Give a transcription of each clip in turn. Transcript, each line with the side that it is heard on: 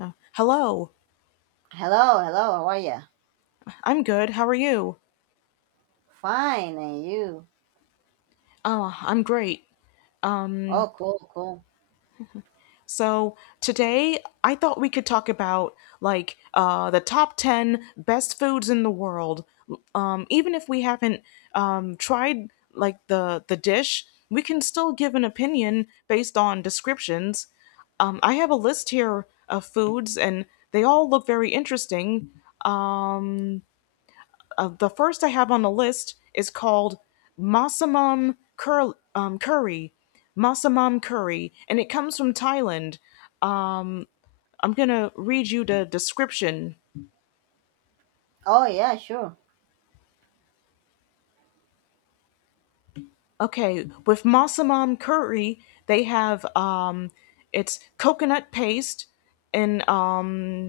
left: Uh, Hello,
right: Hello, hello, how are you?
left: I'm good. How are you?
right: Fine, and you?
left: I'm great.
right: Oh, cool, cool.
left: So today I thought we could talk about the top ten best foods in the world. Even if we haven't tried like the dish, we can still give an opinion based on descriptions. I have a list here of foods, and they all look very interesting. Um. The first I have on the list is called Curry. Massamam Curry, and it comes from Thailand. I'm going to read you the description.
right: Oh, yeah, sure.
left: Okay, with Massamam Curry, they have it's coconut paste and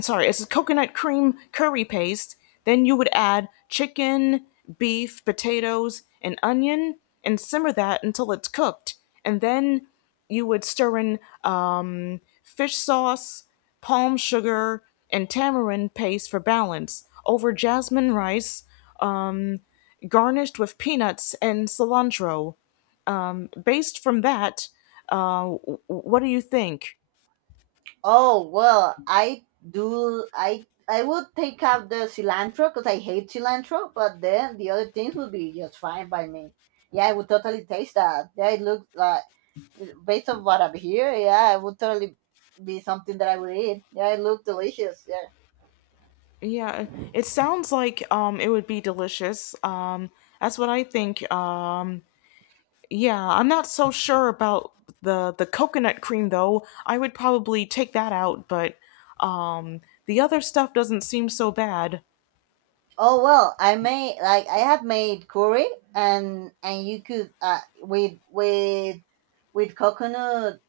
left: sorry, it's a coconut cream curry paste. Then you would add chicken, beef, potatoes, and onion, and simmer that until it's cooked. And then you would stir in fish sauce, palm sugar, and tamarind paste for balance over jasmine rice, um, garnished with peanuts and cilantro. Based from that, what do you think?
right: Oh, well, I do, I would take out the cilantro because I hate cilantro, but then the other things would be just fine by me. Yeah, I would totally taste that. Yeah, it looks like, based on what I'm here, yeah, it would totally be something that I would eat. Yeah, it looked delicious. Yeah.
left: Yeah, it sounds like it would be delicious. That's what I think. Yeah, I'm not so sure about the coconut cream though. I would probably take that out, but um the other stuff doesn't seem so bad.
right: Oh well, I made like I have made curry and you could with coconut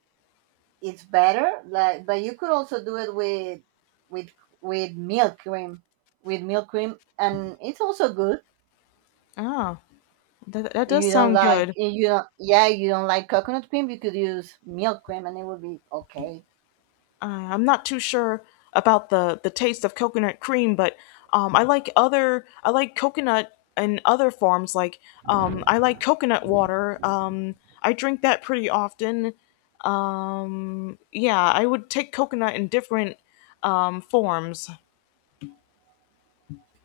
right: it's better like but you could also do it with with milk cream and it's also good
left: Ah, that does sound good.
right: if you don't, yeah, you don't like coconut cream you could use milk cream and it would be okay.
left: I'm not too sure about the taste of coconut cream, but I like other I like coconut in other forms. I like coconut water. I drink that pretty often. Yeah, I would take coconut in different forms.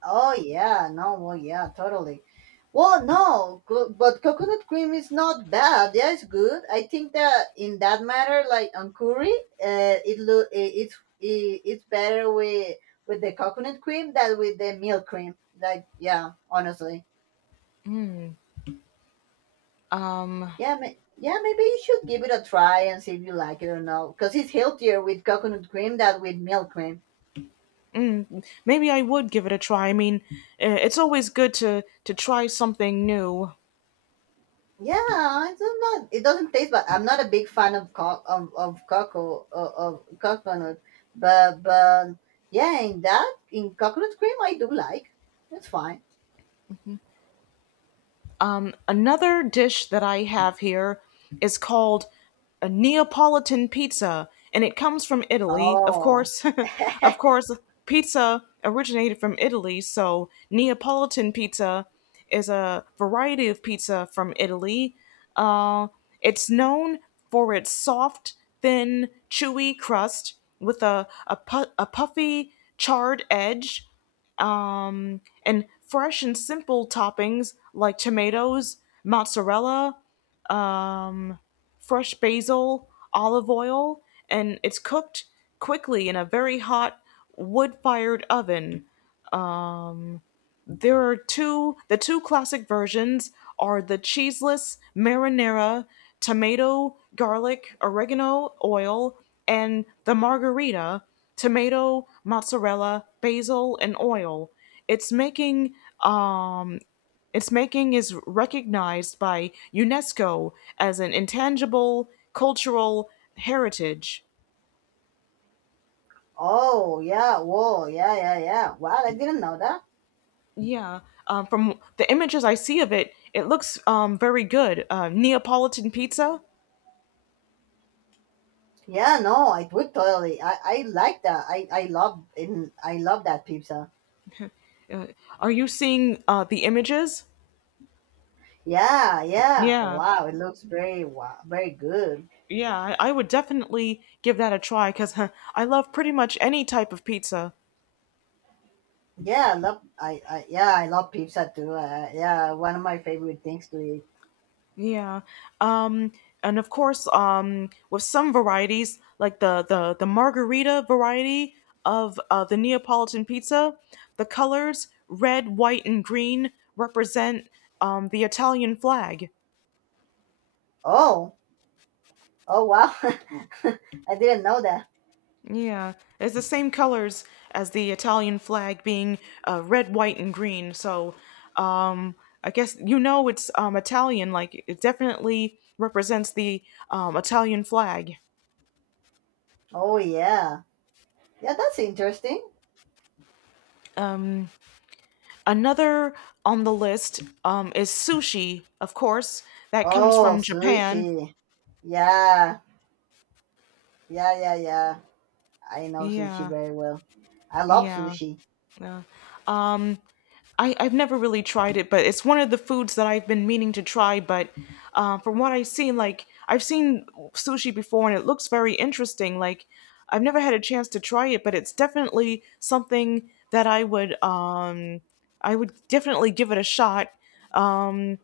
right: Oh yeah, no, well yeah, totally. Well, no, but coconut cream is not bad. Yeah, it's good. I think that in that matter, like on curry, it lo- I- it's I- it's better with the coconut cream than with the milk cream. Like yeah, honestly,
left: Um,
right: yeah, yeah, maybe you should give it a try and see if you like it or not, because it's healthier with coconut cream than with milk cream.
left: Maybe I would give it a try. I mean, it's always good to try something new.
right: Yeah, it's not. It doesn't taste, but I'm not a big fan of of cocoa of coconut. But yeah, in coconut cream, I do like. It's fine.
left: Another dish that I have here is called a Neapolitan pizza, and it comes from Italy. Of
right: Oh
left: course, of course, pizza originated from Italy, so Neapolitan pizza is a variety of pizza from Italy. Uh, it's known for its soft, thin, chewy crust with a puffy, charred edge and fresh and simple toppings like tomatoes, mozzarella, um, fresh basil, olive oil, and it's cooked quickly in a very hot wood fired oven. There are the two classic versions are the cheeseless marinara, tomato, garlic, oregano oil, and the margarita, tomato, mozzarella, basil, and oil. Its making, um, its making is recognized by UNESCO as an intangible cultural heritage.
right: oh yeah. Whoa, yeah, yeah, yeah. Wow, I didn't know that.
left: Yeah, from the images I see of it, it looks very good. Neapolitan pizza.
right: Yeah, no, I would totally. I like that. I love that pizza.
left: Uh, are you seeing the images?
right: Yeah, yeah.
left: Yeah,
right: Wow, it looks very wow very good.
left: yeah. I would definitely give that a try because I love pretty much any type of pizza.
right: Yeah, I love pizza too. Yeah, one of my favorite things to eat.
left: Yeah. Um, and of course, with some varieties, like the margarita variety of the Neapolitan pizza, the colors red, white, and green represent the Italian flag.
right: Oh, oh, wow. I didn't know that.
left: Yeah, it's the same colors as the Italian flag, being red, white, and green. So, um, I guess you know it's Italian. Like it definitely represents the Italian flag.
right: Oh yeah. Yeah, that's interesting.
left: Um, Another on the list is sushi, of course. That comes
right: Oh,
left: from Japan.
right: sushi. Yeah. Yeah, yeah, yeah. I know sushi
left: Yeah,
right: very well. I love
left: yeah.
right: sushi.
left: Yeah. Um, I, I've never really tried it, but it's one of the foods that I've been meaning to try. But from what I've seen, like I've seen sushi before, and it looks very interesting. Like I've never had a chance to try it, but it's definitely something that I would definitely give it a shot. Um,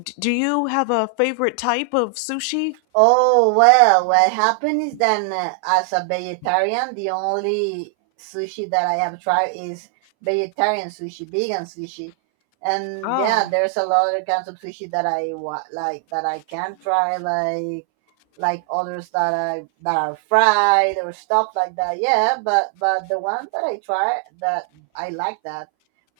left: do you have a favorite type of sushi?
right: Oh, well, what happened is that as a vegetarian, the only sushi that I have tried is vegetarian sushi, vegan sushi. And yeah,
left: Oh,
right: there's a lot of kinds of sushi that like that I can try, like others that are fried or stuff like that. Yeah, but the ones that I try that I like that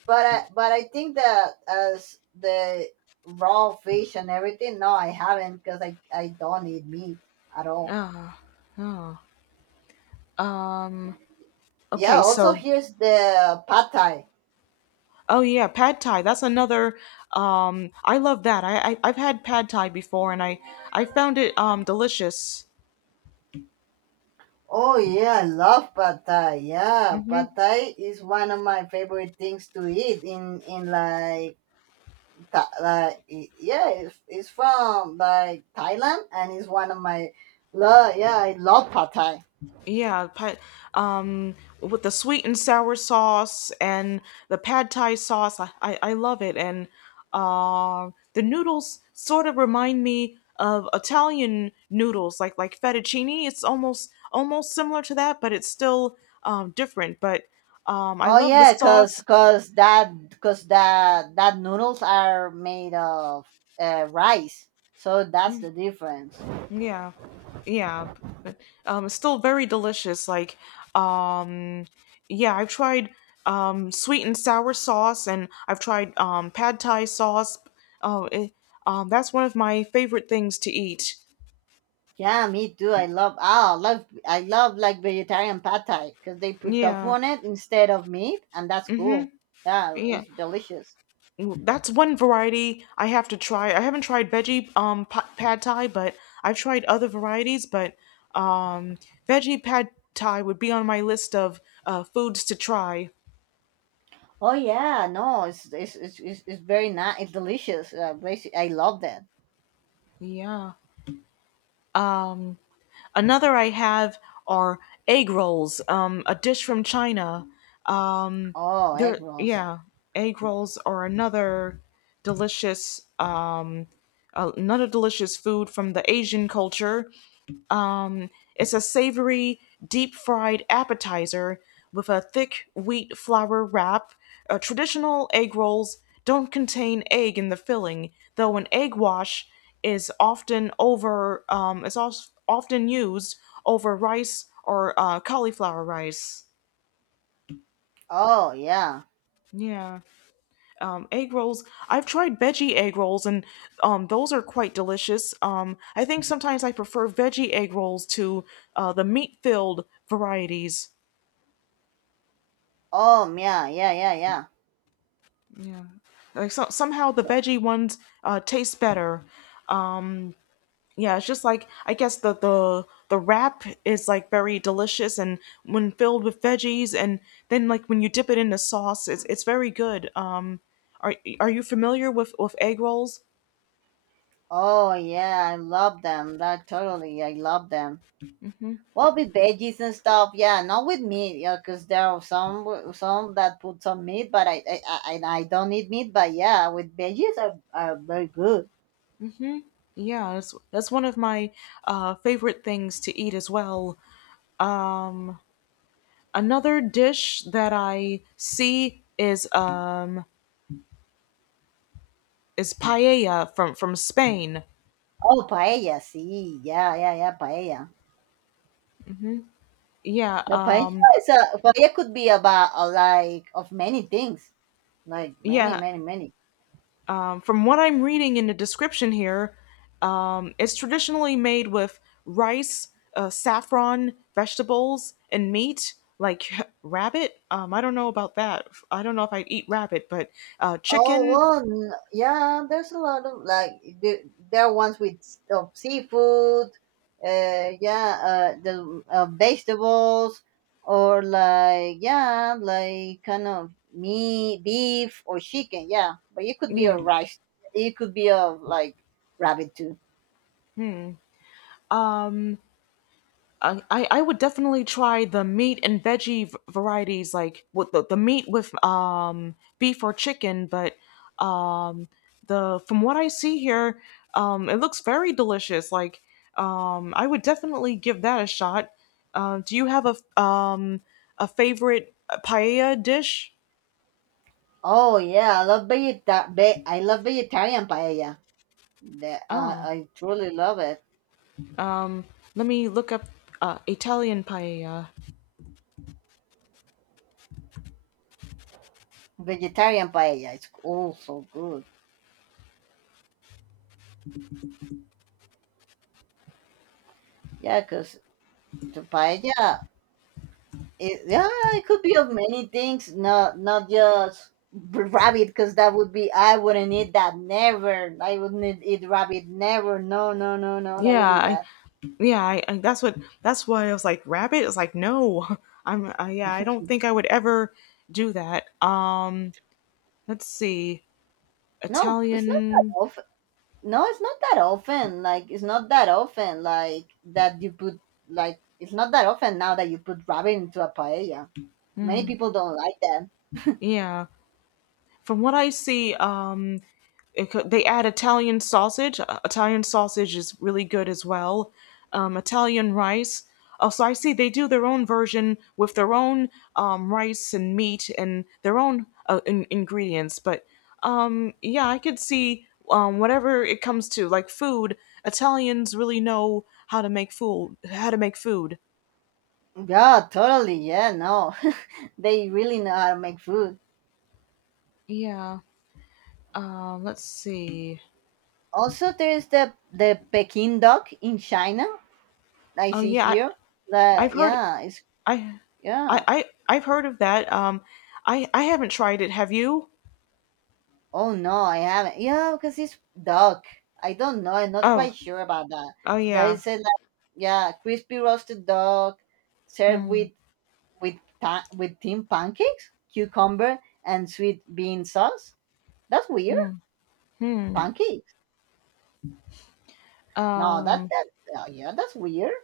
right: but but I think that as the raw fish and everything, no, I haven't because I don't eat meat at all.
left: oh, oh. Um,
right: Yeah,
left: okay,
right: also
left: so
right: here's the pad thai.
left: Oh yeah, pad thai. That's another. I love that. I've had pad thai before, and I found it delicious.
right: Oh yeah, I love pad thai. Yeah,
left: Hmm.
right: pad thai is one of my favorite things to eat in like yeah, it's from like Thailand and it's one of my love. Yeah, I love pad thai.
left: Yeah, pad, um, with the sweet and sour sauce and the pad thai sauce. I love it, and the noodles sort of remind me of Italian noodles, like fettuccine. It's almost similar to that, but it's still different. But I
right: Oh
left: love the
right: yeah, cause
left: sauce.
right: cause that noodles are made of rice, so that's the difference.
left: Yeah, yeah, but it's still very delicious. Um, yeah, I've tried sweet and sour sauce, and I've tried pad thai sauce. Oh, it, that's one of my favorite things to eat.
right: Yeah, me too. I love like vegetarian pad thai because they put tofu
left: Yeah.
right: on it instead of meat, and that's
left: Mm-hmm.
right: cool. Yeah,
left: Yeah.
right: it's delicious.
left: Well, that's one variety I have to try. I haven't tried veggie pad thai, but I've tried other varieties. But um, veggie pad thai would be on my list of foods to try.
right: Oh yeah, no, it's very nice. It's delicious. Basic, I love that.
left: Yeah. um, Another I have are egg rolls, a dish from China.
right: Oh, egg rolls.
left: Yeah, egg rolls are delicious, uh, another delicious food from the Asian culture. It's a savory, deep fried appetizer with a thick wheat flour wrap. Traditional egg rolls don't contain egg in the filling, though an egg wash is also often used over rice or cauliflower rice.
right: Oh yeah.
left: Yeah, egg rolls. I've tried veggie egg rolls, and those are quite delicious. I think sometimes I prefer veggie egg rolls to the meat-filled varieties.
right: Oh, yeah, yeah, yeah,
left: Yeah. Like somehow the
right: yeah.
left: veggie ones taste better. Yeah, it's just like I guess the wrap is like very delicious and when filled with veggies and then like when you dip it in the sauce, it's very good. Are are you familiar with egg rolls?
right: Oh yeah, I love them. That totally, I love them. Well, with veggies and stuff, yeah, not with meat, yeah, because there are some some that put some meat, but I and I don't eat meat, but yeah, with veggies are very good.
left: Yeah, that's one of my favorite things to eat as well. Another dish that I see is paella from Spain.
right: Oh, paella, see, yeah, yeah, yeah, paella.
left: Yeah,
right: Yeah,
left: uh,
right: paella is a paella could be about like of many things, like many,
left: yeah.
right: many, many.
left: From what I'm reading in the description here, it's traditionally made with rice, saffron, vegetables, and meat, like rabbit. I don't know about that. I don't know if I'd eat rabbit, but
right: Oh
left: chicken.
right: well, yeah. There's a lot of like the, there are ones with of seafood, yeah, the vegetables, or like yeah, like kind of meat, beef or chicken, yeah. But it could be
left: Yeah.
right: a rice. It could be a like rabbit too.
left: I would definitely try the meat and veggie varieties, like with the meat with beef or chicken. But um the from what I see here, it looks very delicious. Like I would definitely give that a shot. Do you have a favorite paella dish?
right: Oh yeah, I love vegetarian paella.
left: Oh,
right: I truly love it.
left: um, let me look up Italian paella.
right: Vegetarian paella. It's also good. Yeah, cause the paella, yeah, it could be of many things, not just rabbit, because that would be I wouldn't eat that. Never, I wouldn't eat rabbit. Never, no, no, no, no, that would be
left: Yeah,
right: bad.
left: yeah I that's what that's why I was like rabbit it's like no I'm yeah I don't think I would ever do that let's see
right: No, it's not that
left: italian
right: often. No, it's not that often. Like it's not that often. Like that you put like it's not that often now that you put rabbit into a paella. Many people don't like that.
left: yeah from what I see They add Italian sausage. Italian sausage is really good as well. Italian rice. Oh, so I see they do their own version with their own rice and meat and their own ingredients. But yeah, I could see whatever it comes to like food. Italians really know how to make food. How to make food.
right: Yeah, totally. Yeah, no, they really know how to make food.
left: Yeah. Let's see.
right: Also, there's the Peking duck in China I
left: Oh
right: see
left: yeah,
right: here.
left: I,
right: The
left: I've heard.
right: yeah, it's
left: I,
right: yeah.
left: I've heard of that. I haven't tried it. Have you?
right: Oh no, I haven't. Yeah, because it's duck. I don't know. I'm not
left: Oh,
right: quite sure about that.
left: oh
right: That
left: yeah.
right: is a like, yeah, crispy roasted duck served with
left: Hmm,
right: with with thin pancakes, cucumber, and sweet bean sauce. That's weird.
left: hmm, hmm.
right: Pancakes. No, that
left: Um,
right: that yeah, that's weird.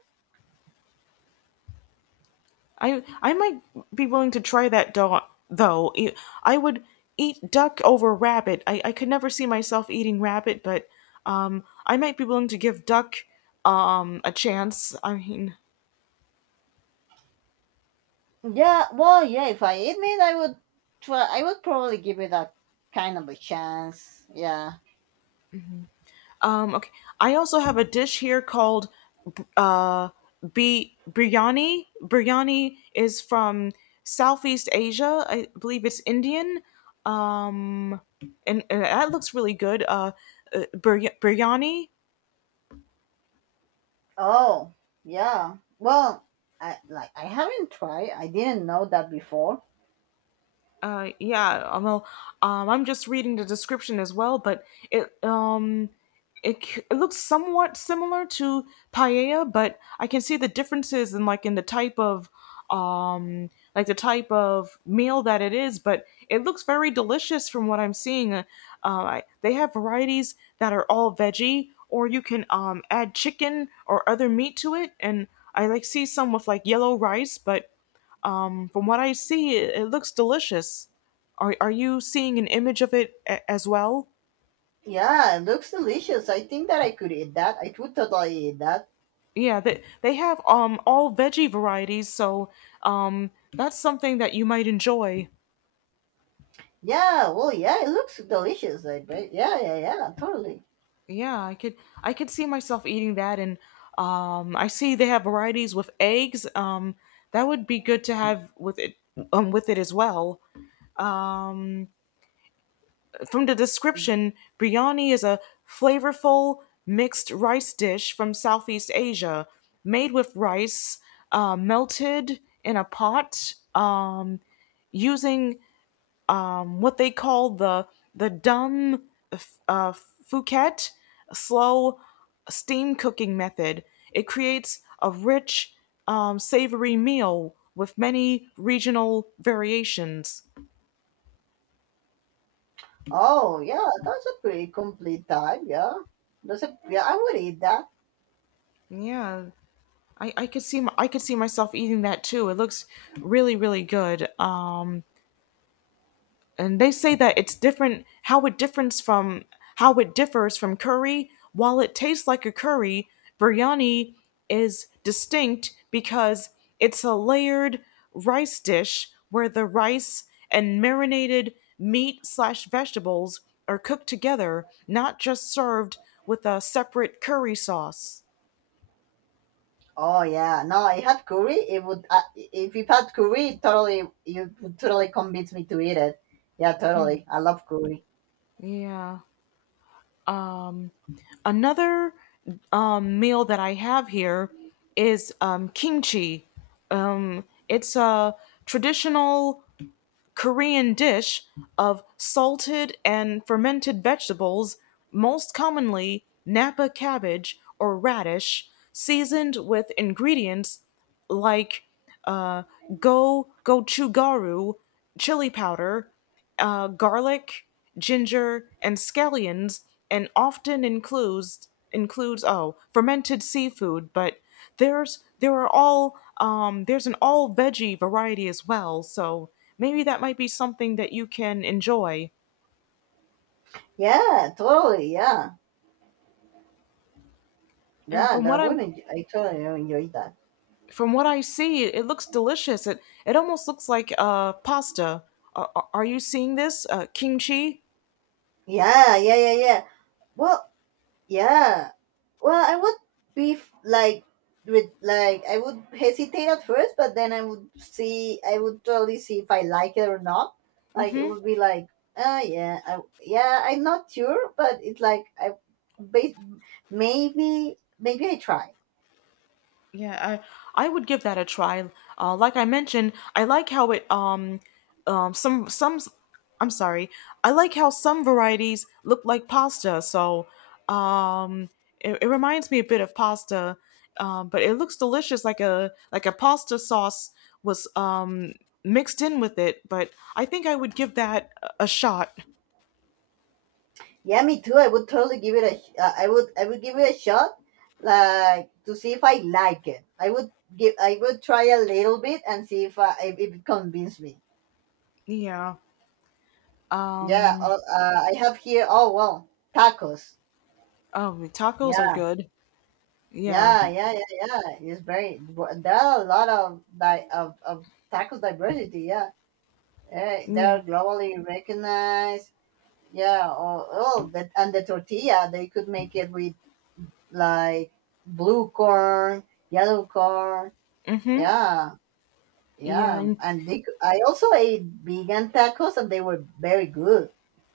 left: I might be willing to try though. I would eat duck over rabbit. I could never see myself eating rabbit, but I might be willing to give duck a chance. I mean,
right: Yeah, well, yeah. If I eat meat, I would try. I would probably give it a kind of a chance. Yeah.
left: um, okay. I also have a dish here called uh, biryani. Biryani is from Southeast Asia. I believe it's Indian. Um, and that looks really good. Biryani.
right: Oh, yeah. Well, I haven't tried. I didn't know that before.
left: Uh, yeah, um, well, I'm just reading the description as well, but it looks somewhat similar to paella, but I can see the differences in like in the type of like the type of meal that it is. But it looks very delicious from what I'm seeing. I, they have varieties that are all veggie, or you can add chicken or other meat to it, and I like see some with like yellow rice, but from what I see, it looks delicious. Are you seeing an image of as well?
right: Yeah, it looks delicious. I think that I could eat that. I would totally eat that.
left: Yeah, they have all veggie varieties, so that's something that you might enjoy.
right: Yeah, well, yeah, it looks delicious. I bet. Yeah, yeah, yeah, totally.
left: Yeah, I could see myself eating that, and I see they have varieties with eggs. That would be good to have with it as well. Um, From the description, biryani is a flavorful mixed rice dish from Southeast Asia, made with rice melted in a pot using what they call the dum uh, fouquet slow steam cooking method. It creates a rich, savory meal with many regional variations.
right: Oh, yeah, that's a pretty complete type. Yeah, that's a yeah. I would eat that.
left: Yeah, I could see myself eating that too. It looks really good. And they say that it's different how it differs from curry. While it tastes like a curry, biryani is distinct because it's a layered rice dish where the rice and marinated meat slash vegetables are cooked together, not just served with a separate curry sauce.
right: Oh yeah, no, I had curry. It would if you had curry, it totally you would totally convince me to eat it. Yeah, totally. I love curry.
left: Yeah. Another meal that I have here is kimchi. It's a traditional Korean dish of salted and fermented vegetables, most commonly napa cabbage or radish, seasoned with ingredients like uh, go gochugaru, chili powder, garlic, ginger, and scallions, and often includes fermented seafood. But there's an all veggie variety as well. So maybe that might be something that you can enjoy.
right: Yeah, totally. Yeah,
left: And
right: yeah, I totally enjoy that.
left: from what I see, it looks delicious. It almost looks like pasta. Are you seeing this kimchi?
right: Yeah, yeah, yeah, yeah. Well, yeah. Well, I would be like with like I would hesitate at first, but then I would totally see if I like it or not. Like it
left: Hmm.
right: would be like, oh yeah, yeah, I'm not sure, but it's like ba- maybe I try.
left: Yeah, I would give that a try. Like I mentioned, I like how it some I'm sorry. I like how some varieties look like pasta. So um it reminds me a bit of pasta. But it looks delicious like a pasta sauce was mixed in with it, but I think I would give that a shot.
right: Yeah, me too. I would totally give it a. I would. I would give it a shot, like to see if I like it. I would give. I would try a little bit and see if if it convinced me.
left: Yeah.
right: Yeah.
left: Um,
right: I have here. Oh well, tacos.
left: oh, tacos are
right: Yeah.
left: good. Yeah.
right: Yeah, yeah, yeah, yeah. It's very. There are a lot of of tacos diversity. Yeah, they
left: Yeah.
right: are globally recognized. Yeah. Oh, that and the tortilla. They could make it with like blue corn, yellow corn.
left: Mhm.
right: Yeah,
left: Yeah,
right: yeah.
left: and
right: And I also ate vegan tacos, and they were very good.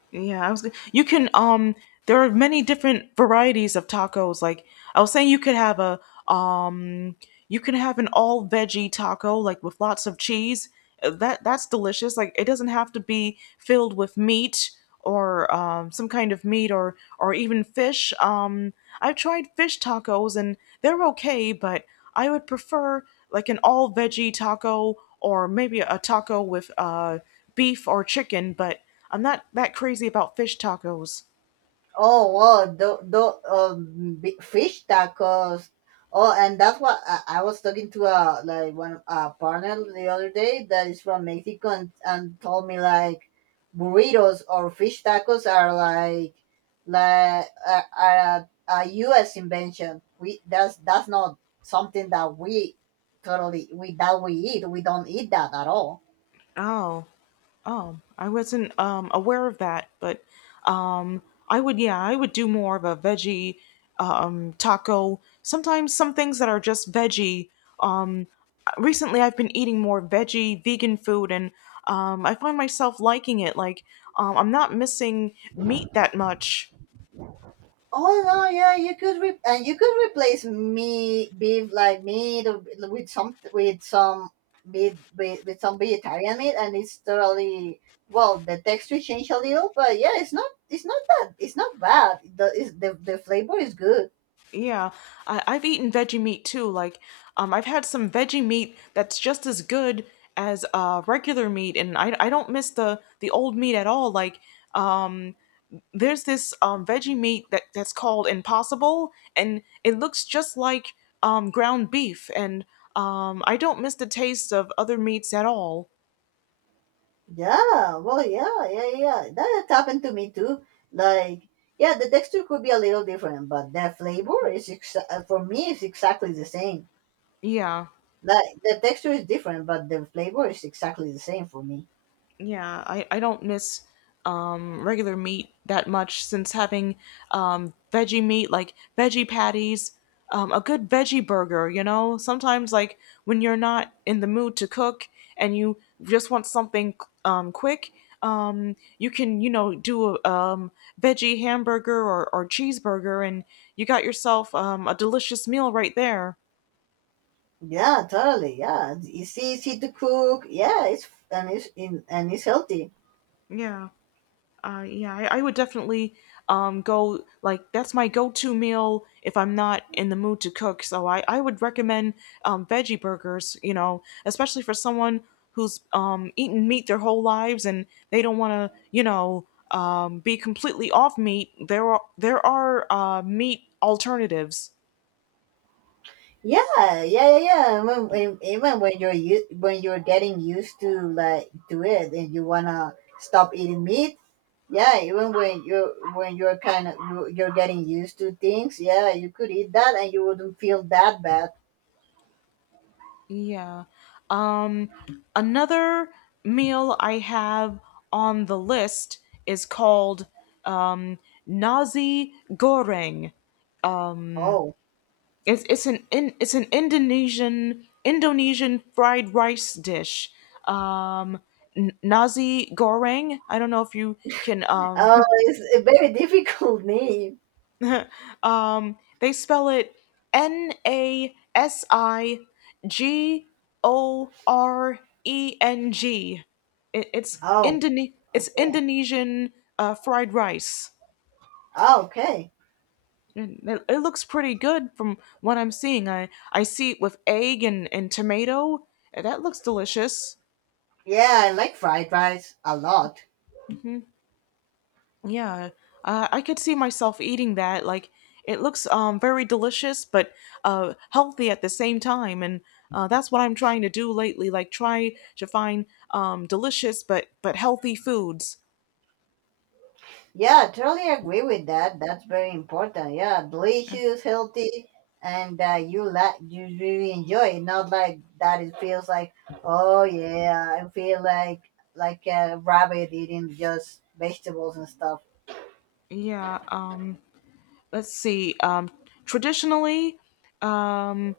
left: yeah, you can There are many different varieties of tacos. Like I was saying, you could have a um you can have an all veggie taco like with lots of cheese. That's delicious. Like it doesn't have to be filled with meat or some kind of meat or even fish. I've tried fish tacos and they're okay, but I would prefer like an all veggie taco or maybe a taco with beef or chicken. But I'm not that crazy about fish tacos.
right: Oh, wow, the fish tacos. Oh, and that's what I was talking to a like one a partner the other day that is from Mexico and told me like burritos or fish tacos are like are a U.S. invention. We that's not something that we eat. We don't eat that at all.
left: Oh. Oh, I wasn't aware of that, but um, I would, yeah, I would do more of a veggie taco. Sometimes some things that are just veggie. Um, recently, I've been eating more veggie vegan food, and I find myself liking it. Like I'm not missing meat that much.
right: Oh no, yeah, you could and you could replace meat, beef like meat with some meat with some vegetarian meat, and it's totally well. The texture change a little, but yeah, it's not that it's not bad. The flavor is good.
left: Yeah, I've eaten veggie meat too. Like, I've had some veggie meat that's just as good as regular meat, and I don't miss the old meat at all. Like, um, there's this veggie meat that's called Impossible, and it looks just like ground beef, and I don't miss the taste of other meats at all.
right: Yeah, well, yeah, yeah, yeah. That happened to me too. Like, yeah, the texture could be a little different, but the flavor is for me is exactly the same.
left: Yeah.
right: Like the texture is different, but the flavor is exactly the same for me.
left: Yeah, I don't miss regular meat that much since having veggie meat, like veggie patties, a good veggie burger, you know? Sometimes, like, when you're not in the mood to cook and you just want something quick, you can, you know, do a veggie hamburger or cheeseburger and you got yourself a delicious meal right there.
right: Yeah, totally. Yeah, it's easy to cook. Yeah, it's and it's in and it's healthy.
left: Yeah. Yeah, I would definitely go like that's my go-to meal if I'm not in the mood to cook. So I would recommend veggie burgers, you know, especially for someone who's eaten meat their whole lives and they don't want to, you know, be completely off meat. There are meat alternatives.
right: Yeah, yeah, yeah, yeah. Even when you're when you're getting used to like to it, and you wanna stop eating meat. Yeah, even when you're kind of you're getting used to things. Yeah, you could eat that, and you wouldn't feel that bad.
left: Yeah. Um, another meal I have on the list is called um, nasi goreng.
right: Oh,
left: It's an Indonesian fried rice dish. Um, nasi goreng. I don't know if you can
right: oh, it's a very difficult name.
left: They spell it Nasi Goreng. It's
right: Oh,
left: It's
right: okay.
left: Indonesian fried rice.
right: Oh, okay.
left: And it looks pretty good from what I'm seeing. I see it with egg and tomato, and that looks delicious.
right: Yeah, I like fried rice a lot.
left: Yeah, I could see myself eating that. Like, it looks very delicious, but healthy at the same time, and that's what I'm trying to do lately. Like, try to find delicious but healthy foods.
right: Yeah, I totally agree with that. That's very important. Yeah, delicious, healthy, and you really enjoy it. Not like that. It feels like oh yeah, I feel like a rabbit eating just vegetables and stuff.
left: Yeah. Let's see. Traditionally, um.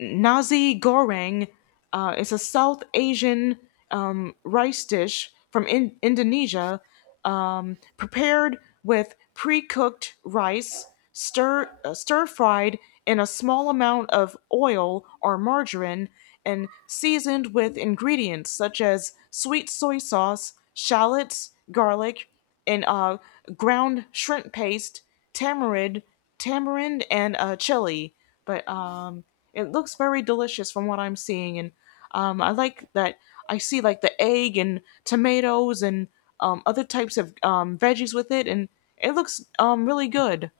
left: nasi goreng is a South Asian rice dish from Indonesia, prepared with pre-cooked rice, stir fried in a small amount of oil or margarine, and seasoned with ingredients such as sweet soy sauce, shallots, garlic, and ground shrimp paste, tamarind, tamarind and chili, but it looks very delicious from what I'm seeing, and I like that I see like the egg and tomatoes and other types of veggies with it, and it looks really good.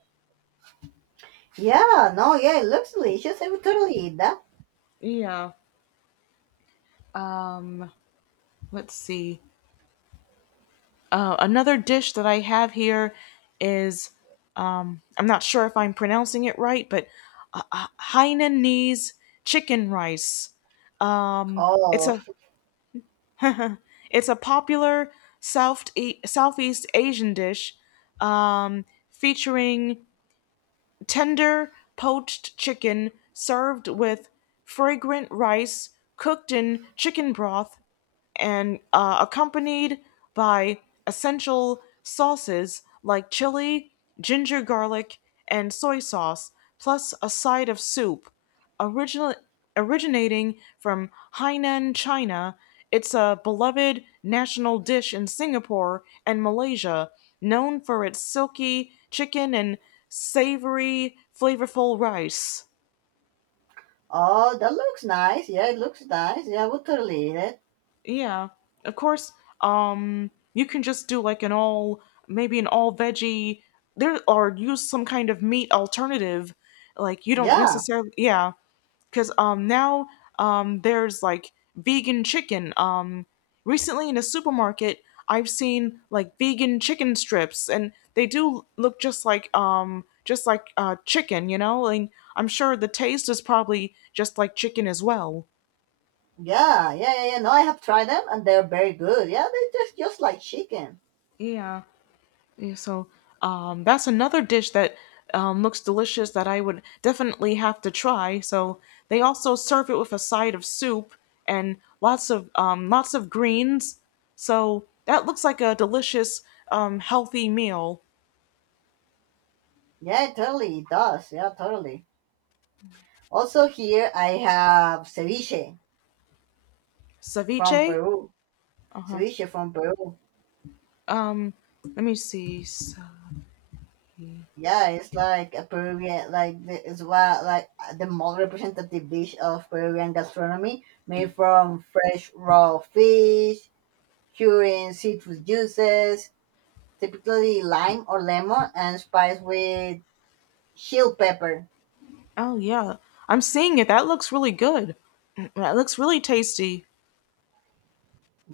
right: Yeah, no, yeah, it looks delicious. I would totally eat that.
left: Yeah. Um, let's see. Another dish that I have here is I'm not sure if I'm pronouncing it right, but Hainanese chicken rice. Um, it's
right: Oh,
left: a It's a popular Southeast Asian dish um, featuring tender poached chicken served with fragrant rice cooked in chicken broth and accompanied by essential sauces like chili, ginger garlic, and soy sauce, plus a side of soup. Original, originating from Hainan, China, it's a beloved national dish in Singapore and Malaysia, known for its silky chicken and savory, flavorful rice.
right: oh, that looks nice. Yeah, it looks nice. Yeah, I would totally eat it.
left: Yeah, of course. You can just do like an all maybe an all veggie there or use some kind of meat alternative. Like you don't
right: Yeah,
left: necessarily, yeah, because now there's like vegan chicken. Recently in a supermarket I've seen like vegan chicken strips and they do look just like chicken, you know? And I'm sure the taste is probably just like chicken as well.
right: yeah, yeah, yeah, yeah. No, I have tried them and they're very good. Yeah, they're just like chicken.
left: Yeah. Yeah, so that's another dish that looks delicious that I would definitely have to try. So they also serve it with a side of soup and lots of greens. So that looks like a delicious, healthy meal.
right: Yeah, totally. It does. Yeah, totally. Also, here I have ceviche from
left: Ceviche.
right: Peru.
left: Uh huh.
right: Ceviche from Peru.
left: Um, let me see. So,
right: Yeah, it's like a Peruvian, it's what like the most representative dish of Peruvian gastronomy, made from fresh raw fish, curing citrus juices, typically lime or lemon, and spiced with chili pepper.
left: oh yeah, I'm seeing it. That looks really good. Mm, that looks really tasty.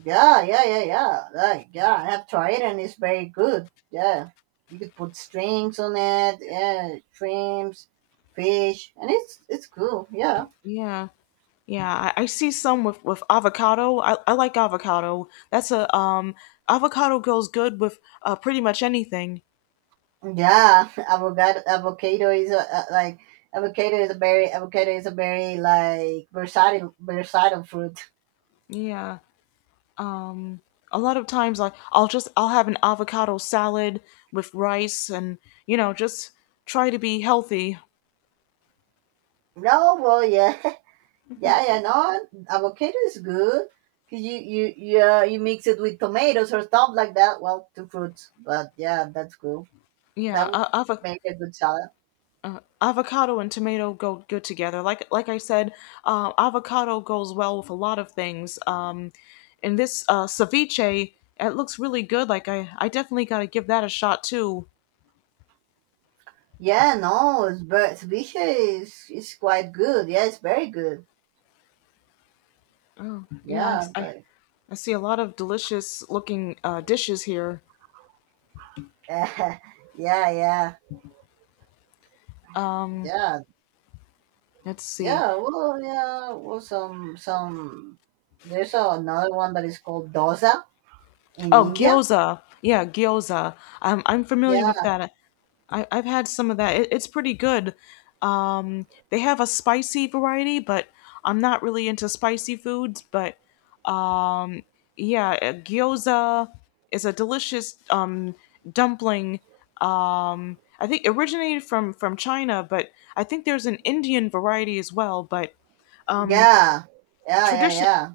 right: Yeah, yeah, yeah, yeah. Like, yeah, I have tried and it's very good. Yeah, you could put strings on it. Yeah, shrimps, fish, and it's cool. Yeah,
left: Yeah. Yeah, I see some with avocado. I like avocado. That's a avocado goes good with pretty much anything.
right: yeah. Avocado, avocado is a like avocado is a very avocado is a very like versatile fruit.
left: Yeah, a lot of times I I'll just I'll have an avocado salad with rice and you know just try to be healthy.
right: No, well, yeah, yeah, yeah. No, avocado is good. 'Cause you mix it with tomatoes or stuff like that. Well, two fruits, but yeah, that's cool.
left: Yeah,
right: That would make a good salad.
left: avocado and tomato go good together. Like I said, avocado goes well with a lot of things. And this ceviche, it looks really good. Like I definitely got to give that a shot too.
right: Yeah, no, it's but ceviche is quite good. Yeah, it's very good.
left: Oh, yeah,
right: Yeah, like
left: I see a lot of delicious looking dishes here.
right: yeah, yeah, yeah,
left: Let's see.
right: yeah. Well, yeah, well, some. There's another one that is called dosa in
left: Oh,
right: India.
left: gyoza. Yeah, gyoza. I'm familiar with
right: Yeah,
left: that. I've had some of that. It's pretty good. They have a spicy variety, but I'm not really into spicy foods. But yeah, gyoza is a delicious dumpling. I think originated from China, but I think there's an Indian variety as well. But um,
right: yeah, yeah, yeah,
left: Tradition
right: yeah,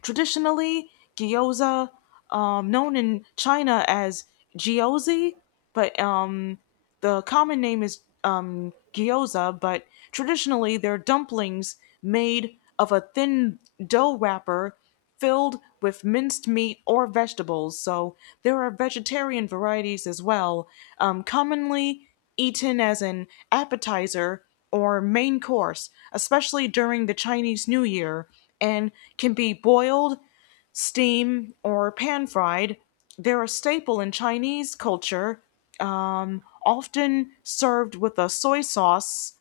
left: traditionally gyoza, known in China as gyozi, but the common name is gyoza, but traditionally they're dumplings made of a thin dough wrapper filled with minced meat or vegetables. So there are vegetarian varieties as well, commonly eaten as an appetizer or main course, especially during the Chinese New Year, and can be boiled, steam or pan-fried. They're a staple in Chinese culture, often served with a soy sauce.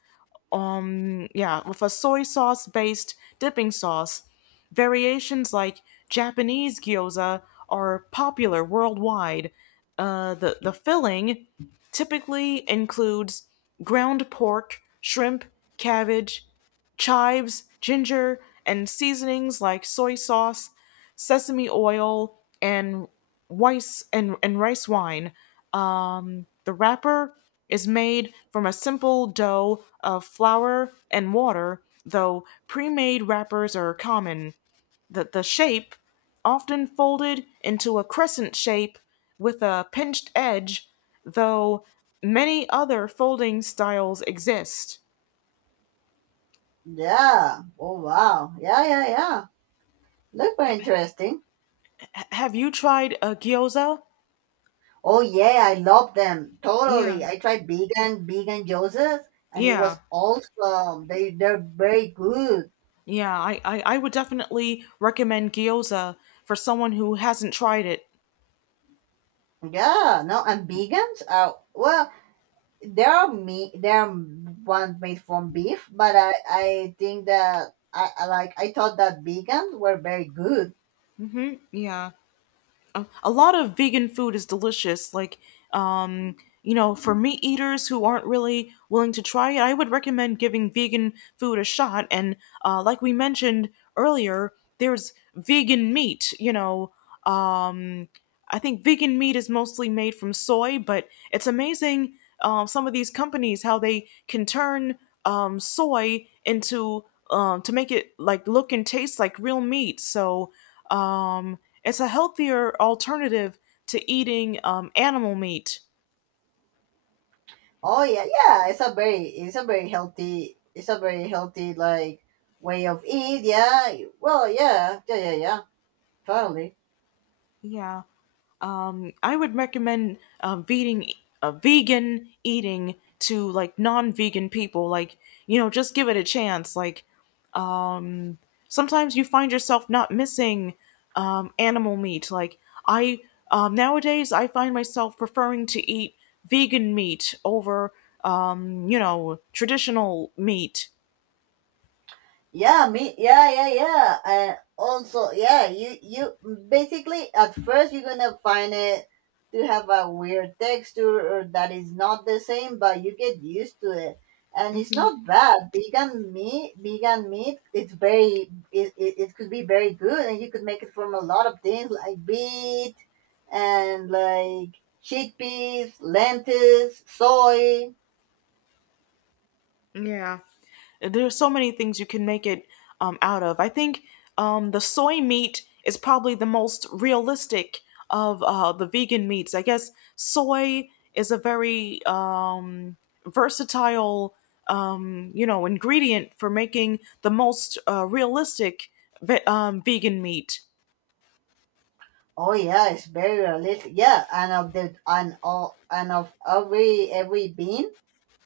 left: Yeah, with a soy sauce based dipping sauce. Variations like Japanese gyoza are popular worldwide. The filling typically includes ground pork, shrimp, cabbage, chives, ginger, and seasonings like soy sauce, sesame oil and and rice wine. The wrapper is made from a simple dough of flour and water, though pre-made wrappers are common. The shape, often folded into a crescent shape with a pinched edge, though many other folding styles exist.
right: yeah. Oh wow, yeah, yeah, yeah. Look very interesting.
left: H- have you tried a gyoza?
right: Oh yeah, I love them
left: Yeah,
right: totally. I tried vegan Joseph, and it
left: yeah.
right: was awesome. They're very good.
left: Yeah, I would definitely recommend gyoza for someone who hasn't tried it.
right: Yeah, no, and vegans are well. There are me there are ones made from beef, but I think that I like I thought that vegans were very good.
left: Yeah. A lot of vegan food is delicious. Like, um, you know, for meat eaters who aren't really willing to try it, I would recommend giving vegan food a shot. And like we mentioned earlier, there's vegan meat, you know, um, I think vegan meat is mostly made from soy, but it's amazing some of these companies how they can turn soy into to make it like look and taste like real meat. So um, it's a healthier alternative to eating animal meat.
right: Oh yeah, yeah. It's a very healthy it's a very healthy like way of eat. Yeah. Well, yeah, yeah, yeah, yeah. Totally.
left: Yeah. I would recommend vegan eating to like non-vegan people. Like, you know, just give it a chance. Like, um, sometimes you find yourself not missing animal meat. Like, I nowadays I find myself preferring to eat vegan meat over, you know, traditional meat.
right: Yeah, me. Yeah, yeah, yeah. And also, yeah, you basically at first you're gonna find it to have a weird texture or that is not the same, but you get used to it, and it's
left: Hmm.
right: not bad. Vegan meat, it's very it could be very good, and you could make it from a lot of things like beet and like chickpeas, lentils, soy.
left: Yeah. There's so many things you can make it out of. I think the soy meat is probably the most realistic of the vegan meats. I guess soy is a very versatile, you know, ingredient for making the most realistic vegan meat.
right: Oh yeah, it's very realistic. Yeah, and of the and all and of every bean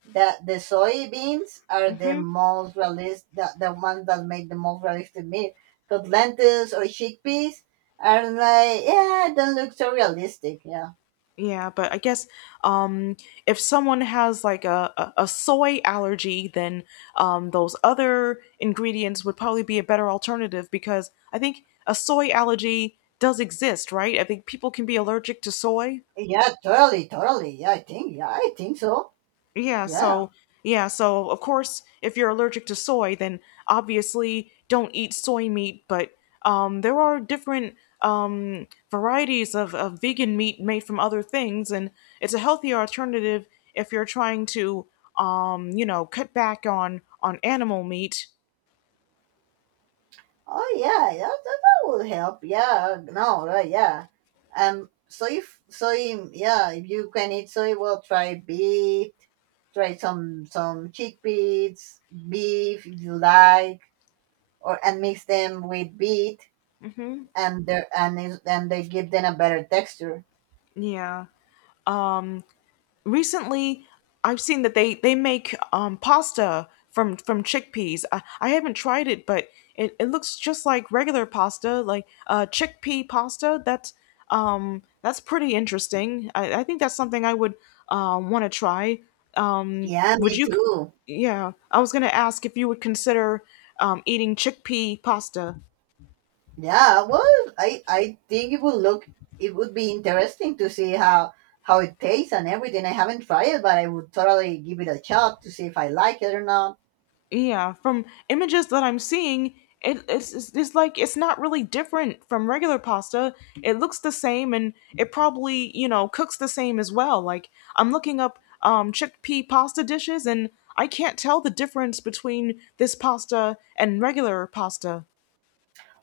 right: that the soybeans are the
left: Hmm.
right: most realistic, the ones that make the most realistic meat. Because lentils or chickpeas are like yeah, don't look so realistic. Yeah,
left: Yeah, but I guess um, if someone has like a soy allergy, then those other ingredients would probably be a better alternative because I think a soy allergy does exist, right? I think people can be allergic to soy.
right: yeah, totally, totally. Yeah, I think so.
left: Yeah,
right: Yeah.
left: so yeah, so of course, if you're allergic to soy, then obviously don't eat soy meat, but there are different varieties of vegan meat made from other things, and it's a healthier alternative if you're trying to cut back on animal meat.
right: Oh yeah, that would help. Yeah, no, right, yeah. Soy, if so, yeah, if you can eat soy, well, try beet, try some chickpeas, beef if you like, or and mix them with beet,
left: Hmm.
right: and they and and they give them a better texture.
left: Yeah. um, Recently I've seen that they make pasta from chickpeas. I haven't tried it, but it looks just like regular pasta, like chickpea pasta. That's pretty interesting. I think that's something I would want to try.
right: Yeah,
left: Would
right: me
left: you?
right: too.
left: Yeah, I was gonna ask if you would consider eating chickpea pasta.
right: Yeah, well, I think it would look it would be interesting to see how it tastes and everything. I haven't tried it, but I would totally give it a shot to see if I like it or not.
left: Yeah, from images that I'm seeing, it's like it's not really different from regular pasta. It looks the same and it probably, you know, cooks the same as well. Like, I'm looking up chickpea pasta dishes and I can't tell the difference between this pasta and regular pasta.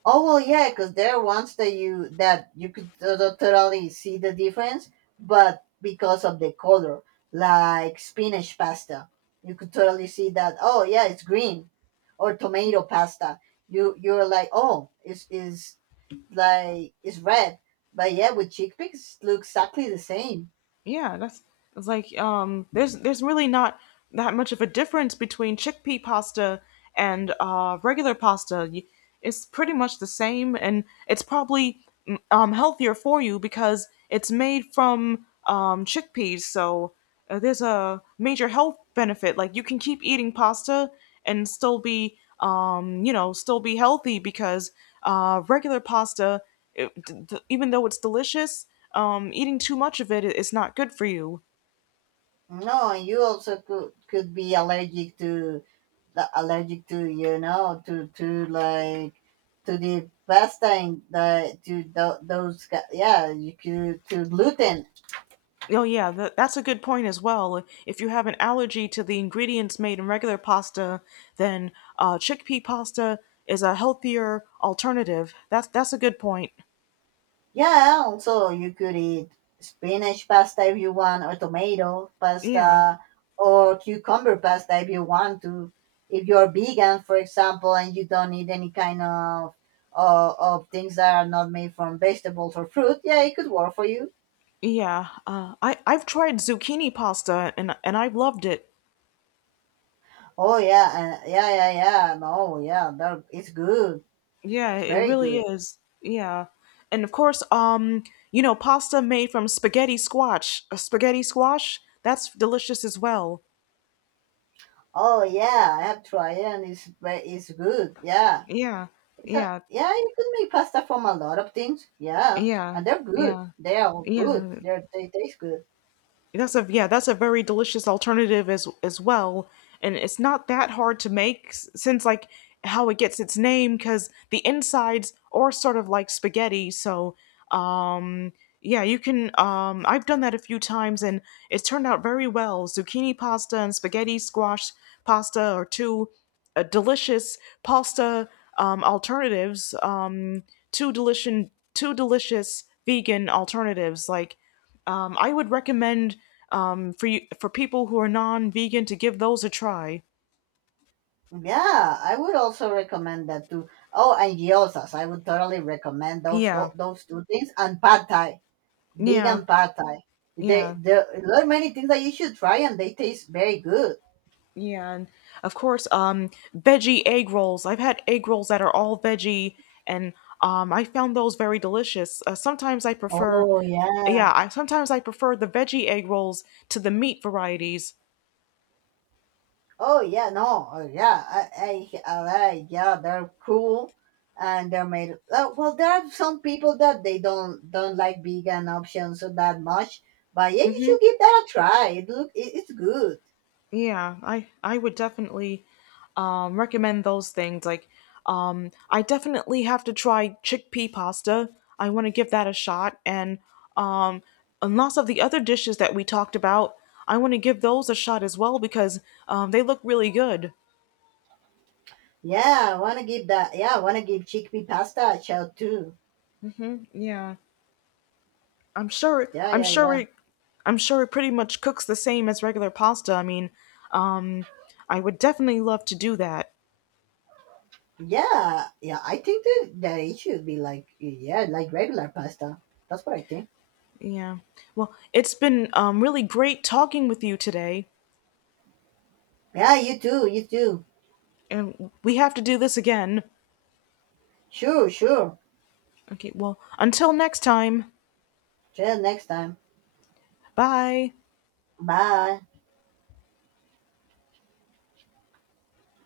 right: Oh well, yeah, because there are ones that you could totally see the difference, but because of the color, like spinach pasta, you could totally see that. Oh yeah, it's green, or tomato pasta. You're like, oh, it's is like it's red. But yeah, with chickpeas, look exactly the same.
left: Yeah, that's it's like there's really not that much of a difference between chickpea pasta and regular pasta. It's pretty much the same and it's probably healthier for you because it's made from chickpeas. So there's a major health benefit. Like you can keep eating pasta and still be still be healthy because regular pasta, even though it's delicious, eating too much of it is not good for you.
right: No, and you also could be allergic to the allergic to to to the pasta and the to yeah you could to gluten.
left: Oh, yeah, that's a good point as well. If you have an allergy to the ingredients made in regular pasta, then chickpea pasta is a healthier alternative. That's a good point.
right: Yeah, also you could eat spinach pasta if you want, or tomato
left: Yeah,
right: pasta, or cucumber pasta if you want to. If you're vegan, for example, and you don't eat any kind of things that are not made from vegetables or fruit, yeah, it could work for you.
left: yeah. I've tried zucchini pasta and I've loved it.
right: Oh yeah, yeah, yeah, yeah. No, yeah, that it's good.
left: Yeah,
right: It's
left: it
right: very
left: really
right: good.
left: is. Yeah, and of course, you know, pasta made from spaghetti squash, a spaghetti squash, that's delicious as well.
right: Oh yeah, I have tried it and it's good. Yeah.
left: Yeah,
right: It's a,
left: yeah.
right: yeah, you could make pasta from a lot of things. Yeah,
left: Yeah,
right: and they're good.
left: yeah,
right: They are good.
left: yeah.
right: They taste good.
left: That's a very delicious alternative as well, and it's not that hard to make since, like, how it gets its name, because the insides are sort of like spaghetti. So um, yeah, you can. I've done that a few times and it's turned out very well. Zucchini pasta and spaghetti squash pasta are two delicious pasta alternatives. Two delicious, two delicious vegan alternatives. Like, I would recommend, for you, for people who are non-vegan, to give those a try.
right: Yeah, I would also recommend that too. Oh, and gyozas. I would totally recommend those
left: Yeah,
right: tho- those two things and pad thai,
left: yeah,
right: vegan pad thai. They
left: yeah,
right: there are many things that you should try, and they taste very good.
left: yeah. And of course, veggie egg rolls. I've had egg rolls that are all veggie, and I found those very delicious. Sometimes I prefer,
right: Oh yeah.
left: yeah, I sometimes I prefer the veggie egg rolls to the meat varieties.
right: Oh yeah, no, oh, yeah, I like, yeah, they're cool, and they're made. Well, there are some people that they don't like vegan options so that much, but yeah, you
left: Mm-hmm.
right: should give that a try. It look, it, it's good.
left: Yeah, I would definitely recommend those things. Like, I definitely have to try chickpea pasta. I want to give that a shot, and um, lots of the other dishes that we talked about. I want to give those a shot as well because they look really good.
right: Yeah, I wanna give that. Yeah, I wanna give chickpea pasta a shot too.
left: Yeah, I'm sure.
right: Yeah,
left: I'm
right: yeah,
left: sure
right: yeah,
left: it. I'm sure it pretty much cooks the same as regular pasta. I mean, um, I would definitely love to do that.
right: yeah, yeah. I think that that it should be like yeah, like regular pasta. That's what I think.
left: Yeah. Well, it's been really great talking with you today.
right: Yeah, you too, you too.
left: And we have to do this again.
right: Sure, sure.
left: Okay, well, until next time.
right: See you next time.
left: Bye.
right: Bye.